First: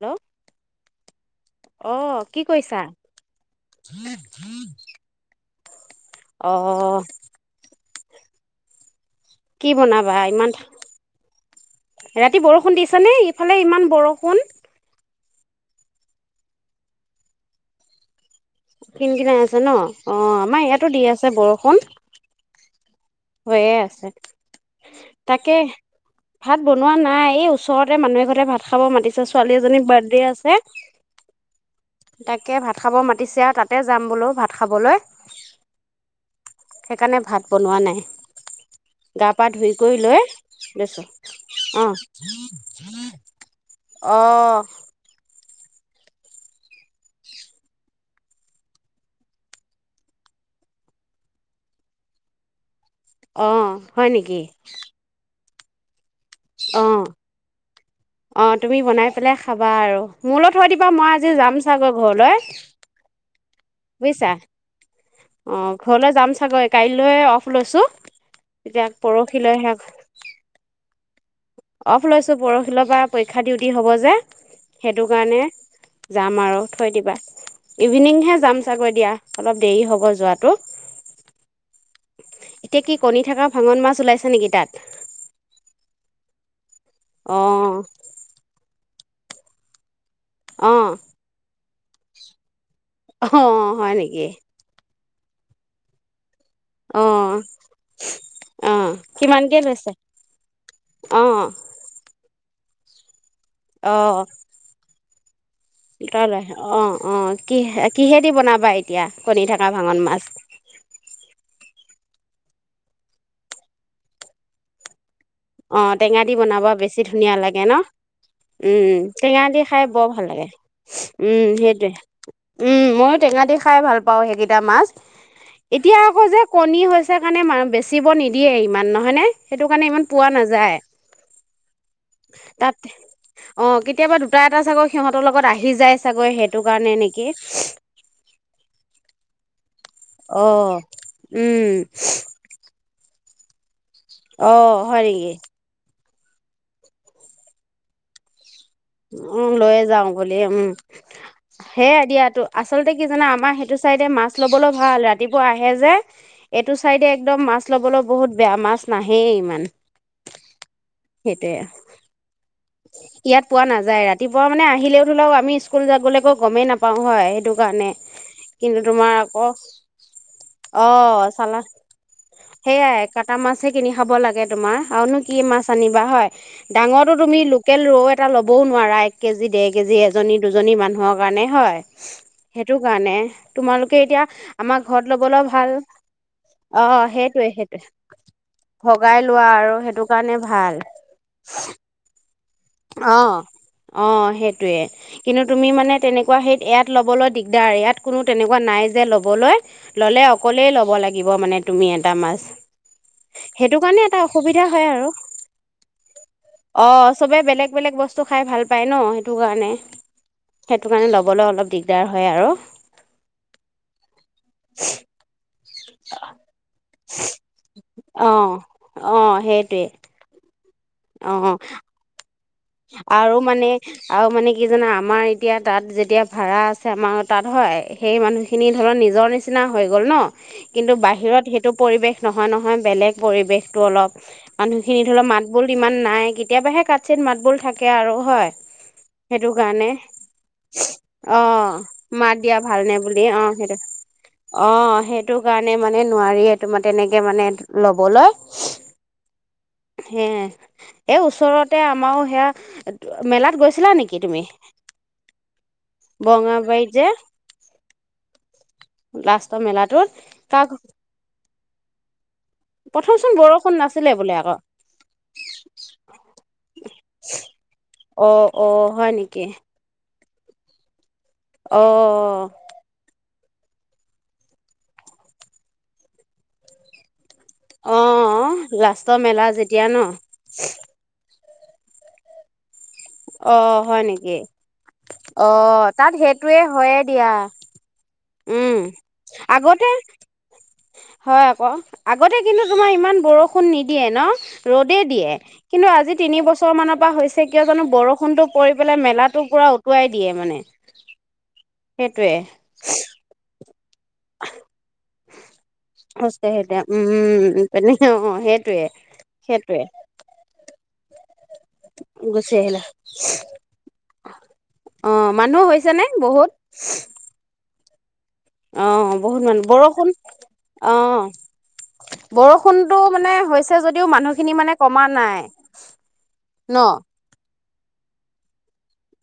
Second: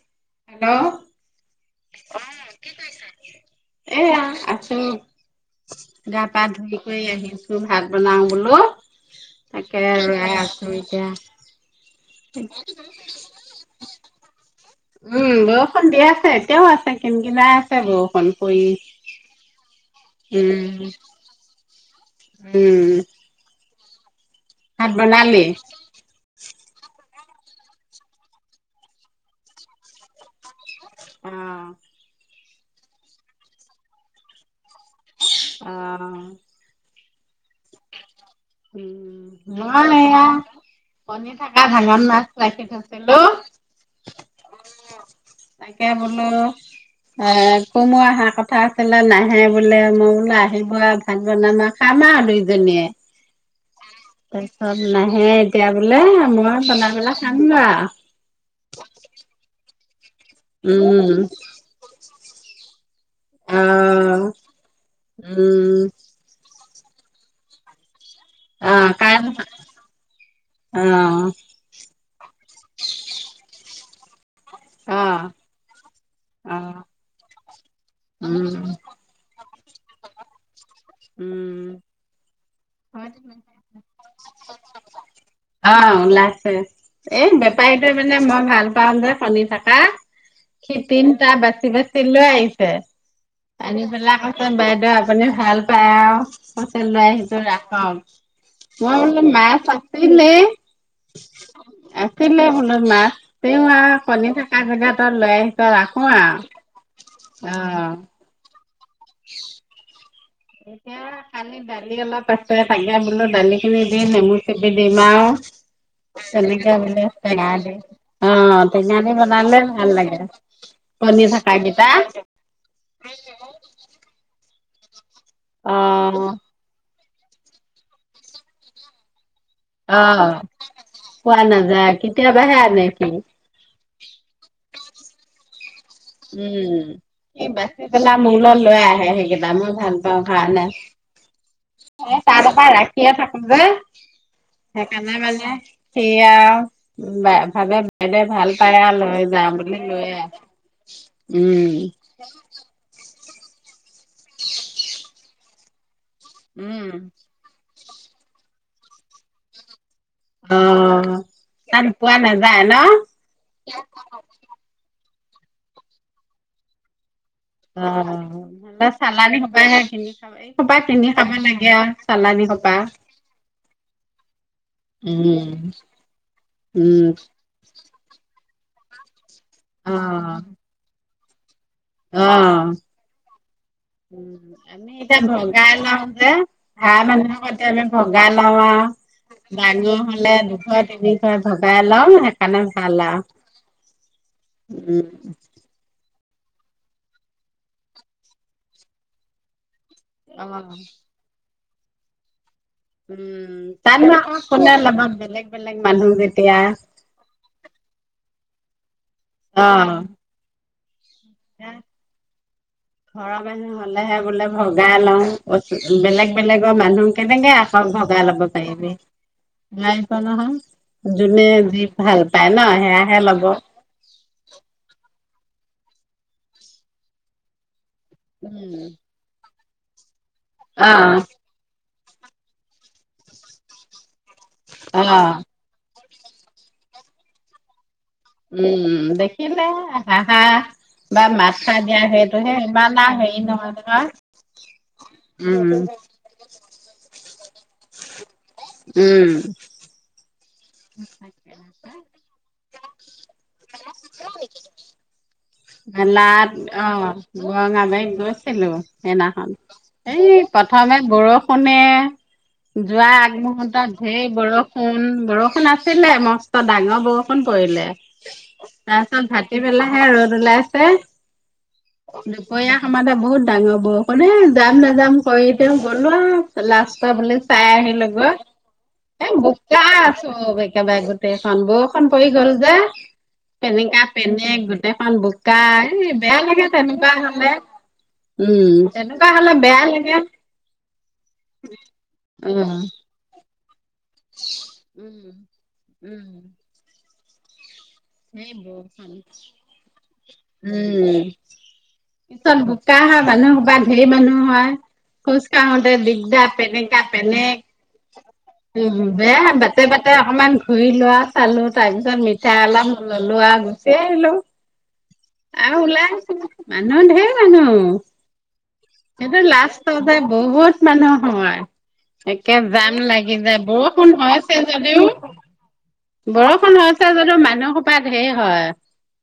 Hello. Hello. অ' কি কৰিছা? এয়া আছো গা পা ধুই অ' কৰি আহিছোঁ ভাত বনাওঁ বোলো। কি তাকে বনাবা আৰু এয়া ইমান আছোঁ এতিয়া। ৰাতি বৰষুণ দিছেনে? ইফালে ইমান বৰষুণ। উম, বৰষুণ দি আছে এতিয়াও আছে কিন কিনাই আছে বৰষুণ পৰি। কিন কিনাই আছে ন' অ' আমাৰ উম ইয়াতো দি আছে বৰষুণ। উম। হয়েই আছে, ভাত বনালি তাকে। ভাত বনোৱা নাই এই ওচৰতে মানুহে ঘৰতে ভাত খাব মাতিছে ছোৱালী এজনী বাৰ্থডে আছে। অ'। তাকে ভাত খাব মাতিছে আৰু তাতে যাম বোলো ভাত খাবলৈ। অ'। সেইকাৰণে ভাত বনোৱা নাই। উম, গা পা ধুই মই কৰি লৈ এয়া লৈছো কণী থকা অ' ভাঙন মাছ ৰাখি থৈছিলোঁ। অ'। তাকে বোলো এ, কুমু অহা কথা আছিলে নাহে বোলে মই বোলে আহিব ভান বনাম আৰ খাম আৰু দুইজনীয়ে। অ'। হয় নেকি? তাৰপিছত নাহে এতিয়া বোলে মই বনাই অ' পেলাই খাম গৈ আৰু। অ' তুমি বনাই পেলাই খাবা আৰু, মোলৈ থৈ দিবা মই উম আজি যাম চাগৈ ঘৰলৈ। আহ বুজিছা, অ' উম ঘৰলৈ যাম চাগৈ। কাইলৈ অফ লৈছোঁ, তেতিয়া পৰহিলৈ [unintelligible] অ'। অফ লৈছোঁ পৰহি লৈ পৰা পৰীক্ষা ডিউটি হ'ব যে সেইটো আহ কাৰণে যাম আৰু আহ থৈ দিবা ইভিনিংহে উম যাম চাগৈ দিয়া অলপ দেৰি হ'ব যোৱা টো উম এতিয়া কি কণী থকা ভাঙন মাছ ওলাইছে নেকি তাত অ ওলাইছে এ অঁ বেপাৰীটো মানে মই ভাল ভাল পাওঁ যে কণী থকা অঁ তিনিটা বাচি বাচি লৈ আহিছে অঁ আনি হয় পেলাই নেকি কৈছে বাইদেউ আপুনি ভাল পায় আও কৈছে লৈ অঁ আহিছো ৰাখক অঁ মই বোলে মাছ আছিলে অ আছিলে বোলো মাছ তেওঁ আৰু কণী থকা জেগাত লৈ আহিছ ৰাখো তই আৰু লৈ আহিছ অ অ কি কিহেদি বনাবা এতিয়া কণী থকা ভাঙন মাছ এতিয়া কালি দালি অলপ আছে তাকে বোলো দালিখিনি দি নেমু চেপি দিম আৰু অঁ টেঙা দি বনাবা তেনেকা বেছি বুলি ধুনীয়া টেঙা লাগে ন দি অ টেঙা দি বনালে ভাল লাগে কণী উম থকা কেইটা সেইটোৱে উম ময়ো টেঙা দি খাই ভাল পাওঁ সেইকেইটা মাছ অ এতিয়া আকৌ যে কণী হৈছে কাৰণে ম বেচিব নিদিয়ে ইমান নহয়নে সেইটো কাৰণে ইমান অ পোৱা নাযায় পোৱা নাযায় কেতিয়াবা হে তাত আনে সি অ কেতিয়াবা দুটা এটা চাগৈ সিহঁতৰ লগত আহি যায় চাগৈ সেইটো কাৰণে নেকি মোৰ লৈ লৈ আহে সেইকেইটা মই ভাল পাওঁ অ কাৰণে উম এ তাৰ আগপা ৰাখিয়ে থাকো যে অ হয় নেকি সি ভাবে বাইদেউ ভাল পায় আৰু লৈ যাওঁ উম বুলি লৈয়ে যাওঁ লৈ আহে বুলি উম উম সেয়াই দিয়াতো আচলতে কি জানা আমাৰ সেইটো চাইডে মাছ লবলৈ ভাল ৰাতিপুৱা আহে যে এইটো চাইডে একদম মাছ ল'বলৈ বহুত বেয়া মাছ নাহেই ইমান অ সেইটোৱে তাত পোৱা নাযায় ন ইয়াত পোৱা নাযায় ৰাতিপুৱা মানে আহিলেও ধৰি লওক আমি স্কুল য গোলেকো গমেই নাপাওঁ হয় সেইটো কাৰণে কিন্তু অ তোমাৰ চালানী আকৌ সোপাই চিনি খাব এই সোপাই অ কিনি খাব চালা লাগে আও চালানী হো সেয়াই কটা মাছহে কিনি খাব লাগে তোমাৰ আৰুনো কি উম, মাছ আনিবা হয় উম, ডাঙৰটো তুমি লোক ৰৌ এটা ল'বও নোৱাৰা এক কেজি ডেৰ কেজি অ', এজনী দুজনী মানুহৰ কাৰণে হয় অ সেইটো কাৰণে তোমালোকে এতিয়া আমাৰ আমি ঘৰত এতিয়া ল'বলৈ ভাল ভগাই [unintelligible] অ হাঁহ মানুহৰ সেইটোৱে প্ৰতি সেইটোৱে আমি ভগা লও আও ভগাই লোৱা আৰু ডাঙৰ সেইটো হলে কাৰণে দুশ ভাল তিনি [unintelligible] ভগাই ল'ম সেইকাৰণে ভাল আৰু। অ অ সেইটোৱে উম, কিন্তু তুমি মানে তেনেকুৱা হেইত ইয়াত ল'বলৈ দিগদাৰ ইয়াত কোনো তেনেকুৱা নাই যে ল'বলৈ ল'লে অকলেই অ'। ল'ব লাগিব মানে তুমি এটা মাছ সেইটো তাত কাৰণে নো এটা আকৌ অসুবিধা কোনে হয় ল'ব আৰু। বেলেগ বেলেগ মানুহ যেতিয়া অ', চবে বেলেগ বেলেগ বস্তু খাই ভাল পায় ন সেইটো অ কাৰণে সেইটো কাৰণে লগ ক'বলৈ অলপ দিগদাৰ হয় আৰু ঘৰৰ মানুহ হ'লেহে বোলে ভগাই লওঁ বেলেগ বেলেগ মানুহ কেনেকে আকৌ ভগাই লব অ', পাৰিবি অ', সেইটোৱে নহ যোনে অ'। যি ভাল পায় ন'। সেয়াহে আৰু ল'ব মানে আৰু মানে কি জানা, আমাৰ এতিয়া তাত যেতিয়া ভাৰা আছে আমাৰ তাত হয়। সেই মানুহখিনি উম ধৰক নিজৰ নিচিনা হৈ গ'ল ন' অ কিন্তু বাহিৰত এ এইটো পৰিৱেশ নহয় নহয় বেলেগ পৰিৱেশটো অলপ, অ মানুহখিনি ধৰক মাত মাত বোল ইমান নাই কেতিয়াবাহে কাঠ চিত মাত বোল থাকে আৰু। হয় উম', উম' সেইটো দেখিলে কাৰণে হাঁহা বা অ মাত ছাত দিয়া মাত সেইটোহে ইমান আৰু হেৰি নহয়। [unintelligible] অহ, সেইটো উম কাৰণে মানে নোৱাৰি তোমাৰ তেনেকে মানে ল'বলৈ। উম। হে' এই ওচৰতে আমাৰো সেয়া মেলাত গৈছিলা নেকি তুমি? মেলাত বৰঙাবাৰীত অহ, যে যোৱা নায়ায় গৈ গৈছিলোঁ সেইদিনাখন, লাষ্টৰ মেলাটোত এই কাক প্ৰথমে বৰষুণে যোৱা প্ৰথমচোন বৰষুণ আগমুহৰ্তত নাছিলে ঢেৰ বোলে আকৌ বৰষুণ বৰষুণ আছিলে মস্ত ডাঙৰ বৰষুণ। বৰষুণ পৰিলে, অ অ হয় তাৰপিছত নেকি ভাতিবেলা ঢেৰ ৰ'দ ওলাছে অ আছে। দুপৰীয়া আমাৰ এটে বহুত ডাঙৰ বৰষুণে। এ যাম নেযাম কৰি তেওঁ গ'লো আৰু লষ্টাত বোলে। চাই অ আহিলো গৈ, লাষ্টৰ এ মেলা বোকা যেতিয়া ন আছো চ একেবাৰে গোটেইখন বৰষুণ পৰি গ'ল যে, অ হয় নেকি পেনেকা-পেনেক গোটেই ইমান অ বোকা, তাত এই বেয়া সেইটোৱে লাগে হয়ে তেনেকুৱা দিয়া হ'লে। উম, তেনেকুৱা হ'লে বেয়া আগতে লাগে। হয়, আকৌ। আগতে কিন্তু উম, তোমাৰ ইমান বৰষুণ নিদিয়ে ন' ৰ'দে দিয়ে কিন্তু আজি উম, তিনি বছৰ মানৰ পৰা হৈছে কিয় জানো বৰ বৰষুণটো পৰি সেইবোৰ। পেলাই মেলাটো পূৰা উটুৱাই দিয়ে মানে। উম, সেইটোৱে পিছত বোকা হয় মানুহ সোপা ঢেৰ মানুহ হয়। খোজ কঢ়োতে হৈছে দিগদাৰ সেইটোৱে পেনেকা-পেনেক। উম তেনেকে অ সেইটোৱে উম, বেয়া সেইটোৱে বাটে-বাটে তাতে অকনমান ঘূৰি লোৱা চালো তাৰ পিছত গুচি মিঠাই অলপ ললো আঁ গুচি আহিলো। অহ, মানুহ আৰু হৈছেনে ওলাই আহিছিলো বহুত? মানুহ ধেৰ মানুহ। অ' সেইটো বহুত মানুহ বৰষুণ লাষ্টতহে বহুত মানুহ অ' হয়। একে যাম বৰষুণটো মানে লাগি যায়, হৈছে যদিও বৰষুণ মানুহখিনি হৈছে মানে কমা যদিওঁ। নাই ন? বৰষুণ হৈছে যদিওঁ মানুহসোপা ধেৰ হয়।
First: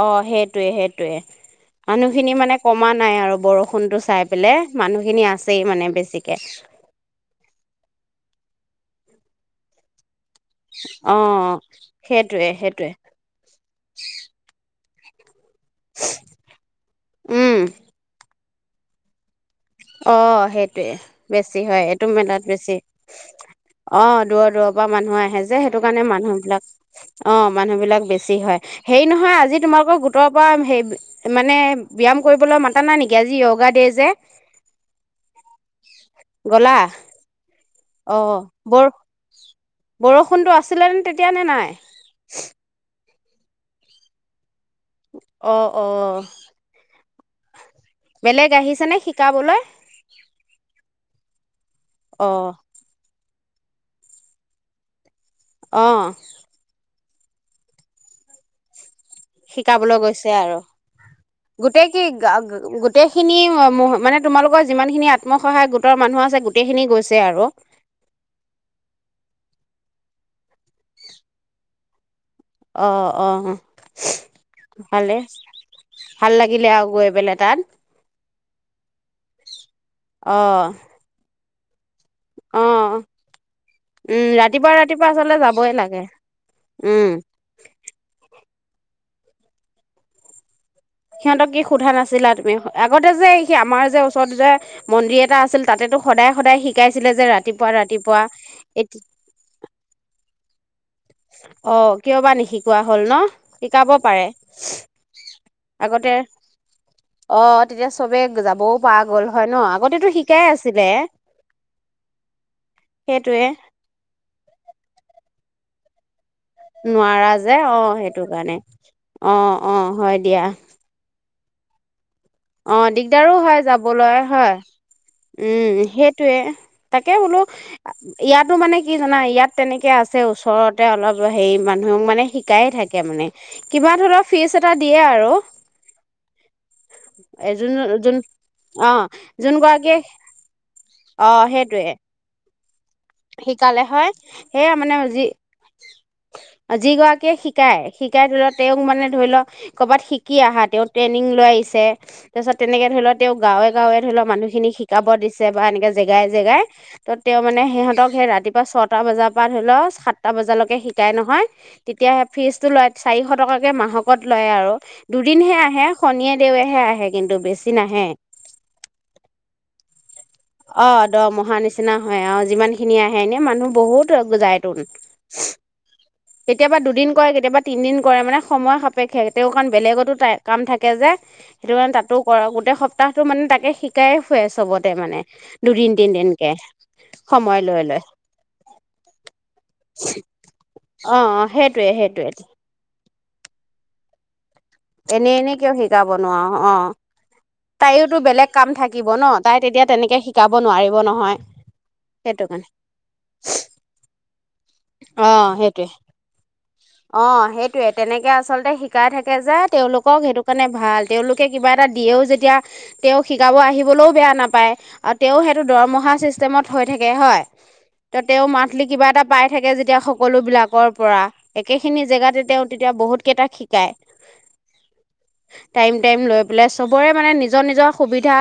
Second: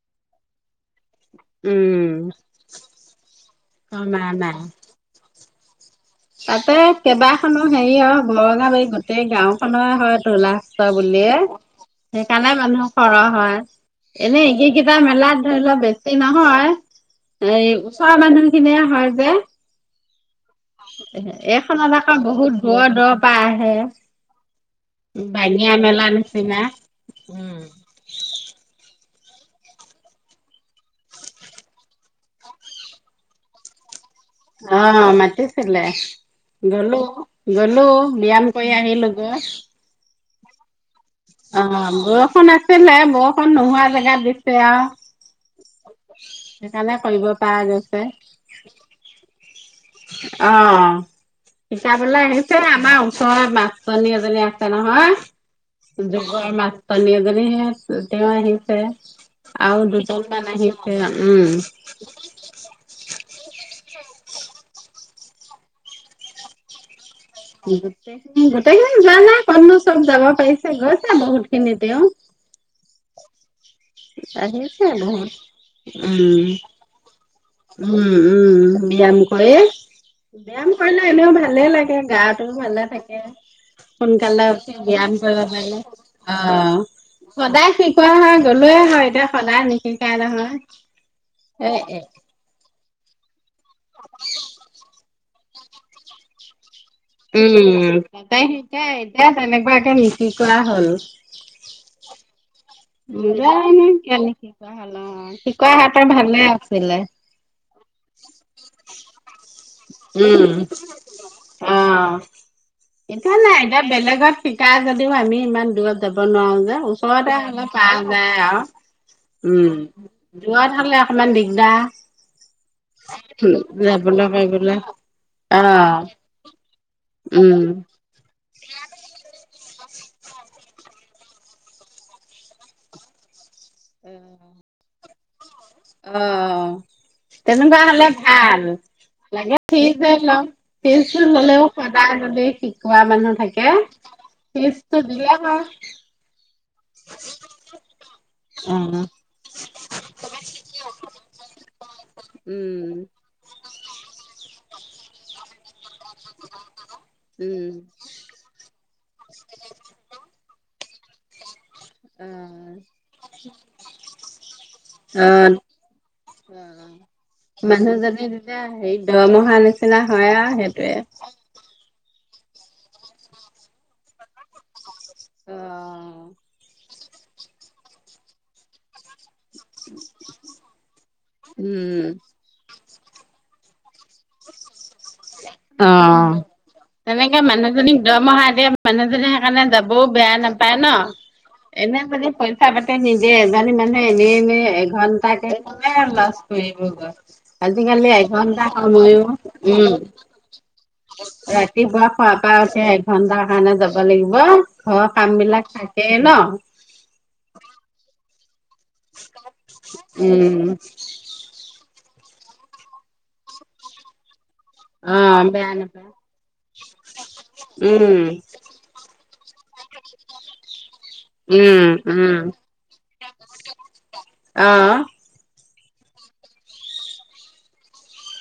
অহ, সেইটোৱে-সেইটোৱে উম মানুহখিনি মানে কমা নাই আৰু বৰষুণ বৰষুণটো চাই আমাৰ নাই পেলাই মানুহখিনি আছেয়ে মানে বেছি তাতে কেইবাখনো হেৰি আৰু ঘৰঙাবাৰী গোটেই গাওঁখনেৰে হয় তোলা। অ' বুলিয়ে সেইটোৱে সেইকাৰণে মানুহ সেইটোৱে খৰহ হয়। এনেই সেইকেইটা মেলাত ধৰিলোৱা বেছি নহয়, উম এই ওচৰৰ মানুহ খিনিয়ে হয় যে। অহ, সেইটোৱে বেছি হয়, এইখনত এইটো আকৌ মেলাত বহুত বেছি। দূৰৰ দূৰৰ পৰা আহে অহ, দূৰত-দূৰত পৰা মানুহে আহে যে বাঙিয়া সেইটো কাৰণে মেলা নিচিনা মানুহবিলাক অহ, মানুহবিলাক বেছি হয়। হেৰি নহয়, আজি তোমালোকৰ গোটৰ পৰা হেৰি মানে ব্যায়াম কৰিবলৈ মাতা নাই নেকি? আজি য়োগা দে যে। অহ, মাত মাতিছিলে, গ'লা গলোঁ-গলোঁ অ ব্যায়াম কৰি বৰ আহিলো গৈ। বৰষুণটো আছিলে নে তেত অ বৰষুন আছিলে বৰষুন নোহোৱা জেগাত দিছে আউ অ অ কৰিব পৰা গৈছে বেলেগ আহিছে নে শিকাবলৈ অ শিকাবলৈ অ আহিছে আম আমাৰ ওচৰৰে মাষ্টৰণী এজনী আছে অ নহয় যোগৰ মাছ মাষ্টৰণী এজনী সেয়া তেওঁ আহিছে আৰু শিকাবলৈ গৈছে দুজনমান আৰু আহিছে উম। গোটেই কি গা গোটেইখিনি মানে তোমালোকৰ যিমানখিনি আত্মসহায়ক গোটৰ মানুহ আছে গোটেইখিনি গৈছে আৰু গোটেইখিনি যোৱা নাই কতণো চব যাব পাৰিছে গৈছো বহুত খিনি তেওঁ অ অ আহিছে ভালেই বহুত ভাল উম, লাগিলে আৰু গৈ পেলাই তাত উম উম ব্যায়াম কৰি অ ব্যায়াম কৰিলে এনেও ভালে লাগে গা টোও অ ভালে থাকে উম সোনকালে ৰাতিপুৱা উঠি ৰাতিপুৱা ব্যায়াম আচলতে কৰিব যাবই পাৰিলে লাগে অ উম সদায় শিকোৱা হয় গ'লোয়ে হয় এতিয়া সদায় নিশিকাই নহয় সিহঁতক কি এ সোধা এ নাছিলা তুমি স আগতে যে সি আমাৰ যে ওচৰত যে মন্দিৰ এটা আছিল তাতেটো সদায় সদায় শিক শিকাইছিলে যে ৰাতিপুৱা ৰাতিপুৱা এতি এ তেনেকুৱাকে নিশিকুৱা হ'ল অ কিয় বা নিশিক নোযোৱা হৈ নহয় অ শিকোৱা হলে ত আগতে ভালে আছিলে অ তেতিয়া চবে যাবও পোৱা গ'ল হয় ন আগতেতো শিকাই উম। আছিলে অ এতিয়া সেইটোৱে নাই বেলেগত শিকাই যদিও আমি ইমান দূৰত যাব নোৱাৰো নোৱাৰা ওচৰতে যে হ'লে অ পাৰা সেইটো যায় কাৰণে আউ অ অ উম হয় দিয়া দূৰত হ'লে ইমান দিগদাৰ অ দিগদাৰো হয় যাবলৈ হয় অ উম সেইটোৱে তাকে বোলো উম আ ইয়াতো মানে কি জানা ইয়াত তেনেকে আছে ওচৰতে অলপ হেৰি মানুহক মানে শিকায়ে থাকে মানে কিবা ধৰিল ফিজ এটা দিয়ে আৰু অ অ অ এ যোন তেনেকুৱা হলে যোন ভাল অ যোন লাগে গৰাকীয়ে ফিজে লক ফিজটো অ ললেও সেইটোৱে সদায় দি শিকোৱা মানুহ থাকে শিকালে হয় ফিজটো দিলে হয় আ যি গৰাকীয়ে শিকায় শিকাই ধৰি লওক অ তেওঁক মানে ধৰি লওক ক'ৰবাত শিকি আহা তেওঁ ট্ৰেইনিং লৈ আহিছে তাৰ পিছত তেনেকে উম ধৰি লও, তেওঁ গাঁৱে গাঁৱে ধৰি লওক মানুহখিনিক শিকাব দিছে বা এনেকে জেগাই জেগাই ত', তেওঁ মানে উম সিহঁতক সেই ৰাতিপুৱা ছটা বজাৰ পৰা ধৰি ল, সাতটা বজালৈকে শিকাই নহয়। তেতিয়াহে ফিজটো লয়, অ চাৰিশ টকাকে মাহকত লয় আৰু। দুদিনহে আহে, শনিয়ে অ দেওহে আহে কিন্তু বেছি নাহে। মানুহজনী হেৰি দৰমহা নিচিনা হয় আ অ, দৰমহা নিচিনা হয় অ, যিমান খিনি আহে। এনে মানুহ বহুত যায় তোন। অ কেতিয়াবা দুদিন কৰে, কেতিয়াবা তিনদিন কৰে। মানে সময় সপ সাপেক্ষে। তেওঁৰ কাৰণ বেলেগতো কাম থাকে যে, সেইটো কাৰণে উম তাতো কৰে, গোটেই সপ্তাহটো মানে তাকে শিক শিকাই ফুৱে চবতে মানে। অ। দুদিন তিনদিনকে তেনেকে সময় লৈ মানুহজনীক লৈ দৰমহা দিয়ে মানুহজনী সেইকাৰণে যাবও বেয়া নাপায় ন'। অ অ', সেইটোয়ে, সেইটোয়ে। কথা পাতে নিজে, এজনি মানে এনে এনে এঘণ্টা এনেই কে, এনেই কিয় শিকাব লাজ নোৱাৰো অ কৰিব গৈ। আজি কালি তাইয়োতো বেলেগ এঘণ্টা কাম থাকিব ময়ো, ন তাই তেতিয়া উম, তেনেকে শিকাব নোৱাৰিব নহয় ৰাতিপুৱা শুৱা সেইটো পা কাৰণে সেই এঘন্টাৰ কাৰণে যাব লাগিব, ঘৰৰ অ কাম বিলাক সেইটোৱে থাকেই ন'? অ', সেইটোয়ে। তেনেকে আচলতে শিকাই থাকে যে তেওঁলোকক সেইটো উম কাৰণে ভাল। তেওঁলোকে কিবা এটা দিয়েও যেতিয়া, তেওঁ শিকাব আহিবলৈও বেয়া নাপায়। পায়। আউ অ তেওঁৰ সেইতো বেয়া নাপায় দৰমহা চিষ্টেমত হৈ থাকে হয়। ত', উম তেওঁ মান্থলি কিবা এটা পাই থাকে, যেতিয়া সকলো বিলাক কৰ পৰা, উম একেখিনি উম জেগাতে তেওঁ তেতিয়া বহুত কেইটাক শিকায়। অ টাইম, টাইম লৈ পেলাই, চবৰে মানে নিজৰ নিজৰ সুবিধা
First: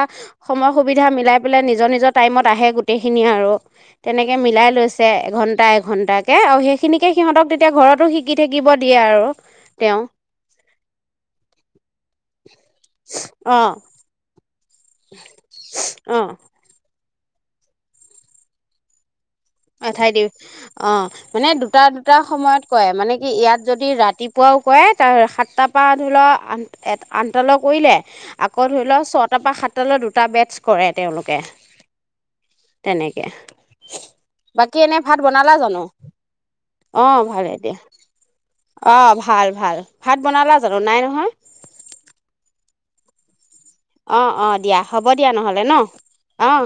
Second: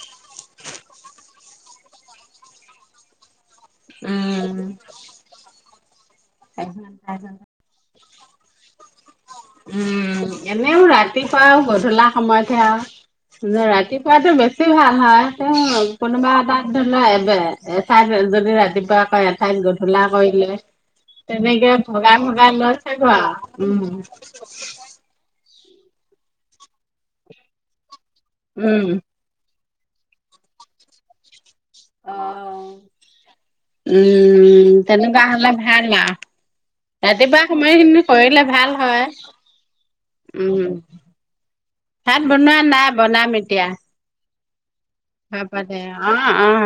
সময় সুবিধা মিলাই পেলাই, নিজৰ নিজৰ টাইমত আহে গোটেইখিনিয়ে আৰু। তেনেকে উম মিলাই লৈছে, এঘন্টা এঘণ্টাকে আৰু সেইখিনিকে এঘন্টা সিহঁতক এতিয়া ঘৰতো শিকি থাকিব দিয়ে আৰু। তেওঁ উম, এনেও ৰাতিপুৱাও গধূলা সময়তহে আৰু, অ', ৰাতিপুৱাতটো বেছি বেছি ভাল হয়। তেওঁ কোনোবা অ', এতাত ধৰি লোৱা এব এ চাই যদি ৰাতিপুৱা কয় এঠাইত দিও। অ', মানে তেনেকে দুটা দুটা ভগাই ভগাই সময়ত লৈ কয়ে, চাগৈ মানে কি ইয়াত আৰু যদি উম। ৰাতি পুৱাও কৰে, তাৰ সাতটাৰ পৰা ধৰি লও এত আঠটালে কৰিলে। আকৌ ধৰি উম। লও, ছটাৰ পৰা সাতটালৈ দুটা বেটছ কৰে তেওঁলোকে। অ'। তেনেকে। উম, বাকী এনে ভাত তেনেকুৱা হ'লে বনালা জানো? ভাল আও। অ', ৰাতিপুৱা ভালে দিয়া সময়খিনি কৰিলে ভাল হয়। অ', ভাল ভাল ভাত বনালা জানো উম। নাই নহয় ভাত বনোৱা নাই, বনাম এতিয়া। অ', অ', দিয়া। হ'ব দিয়া নহ'লে ন', অ'।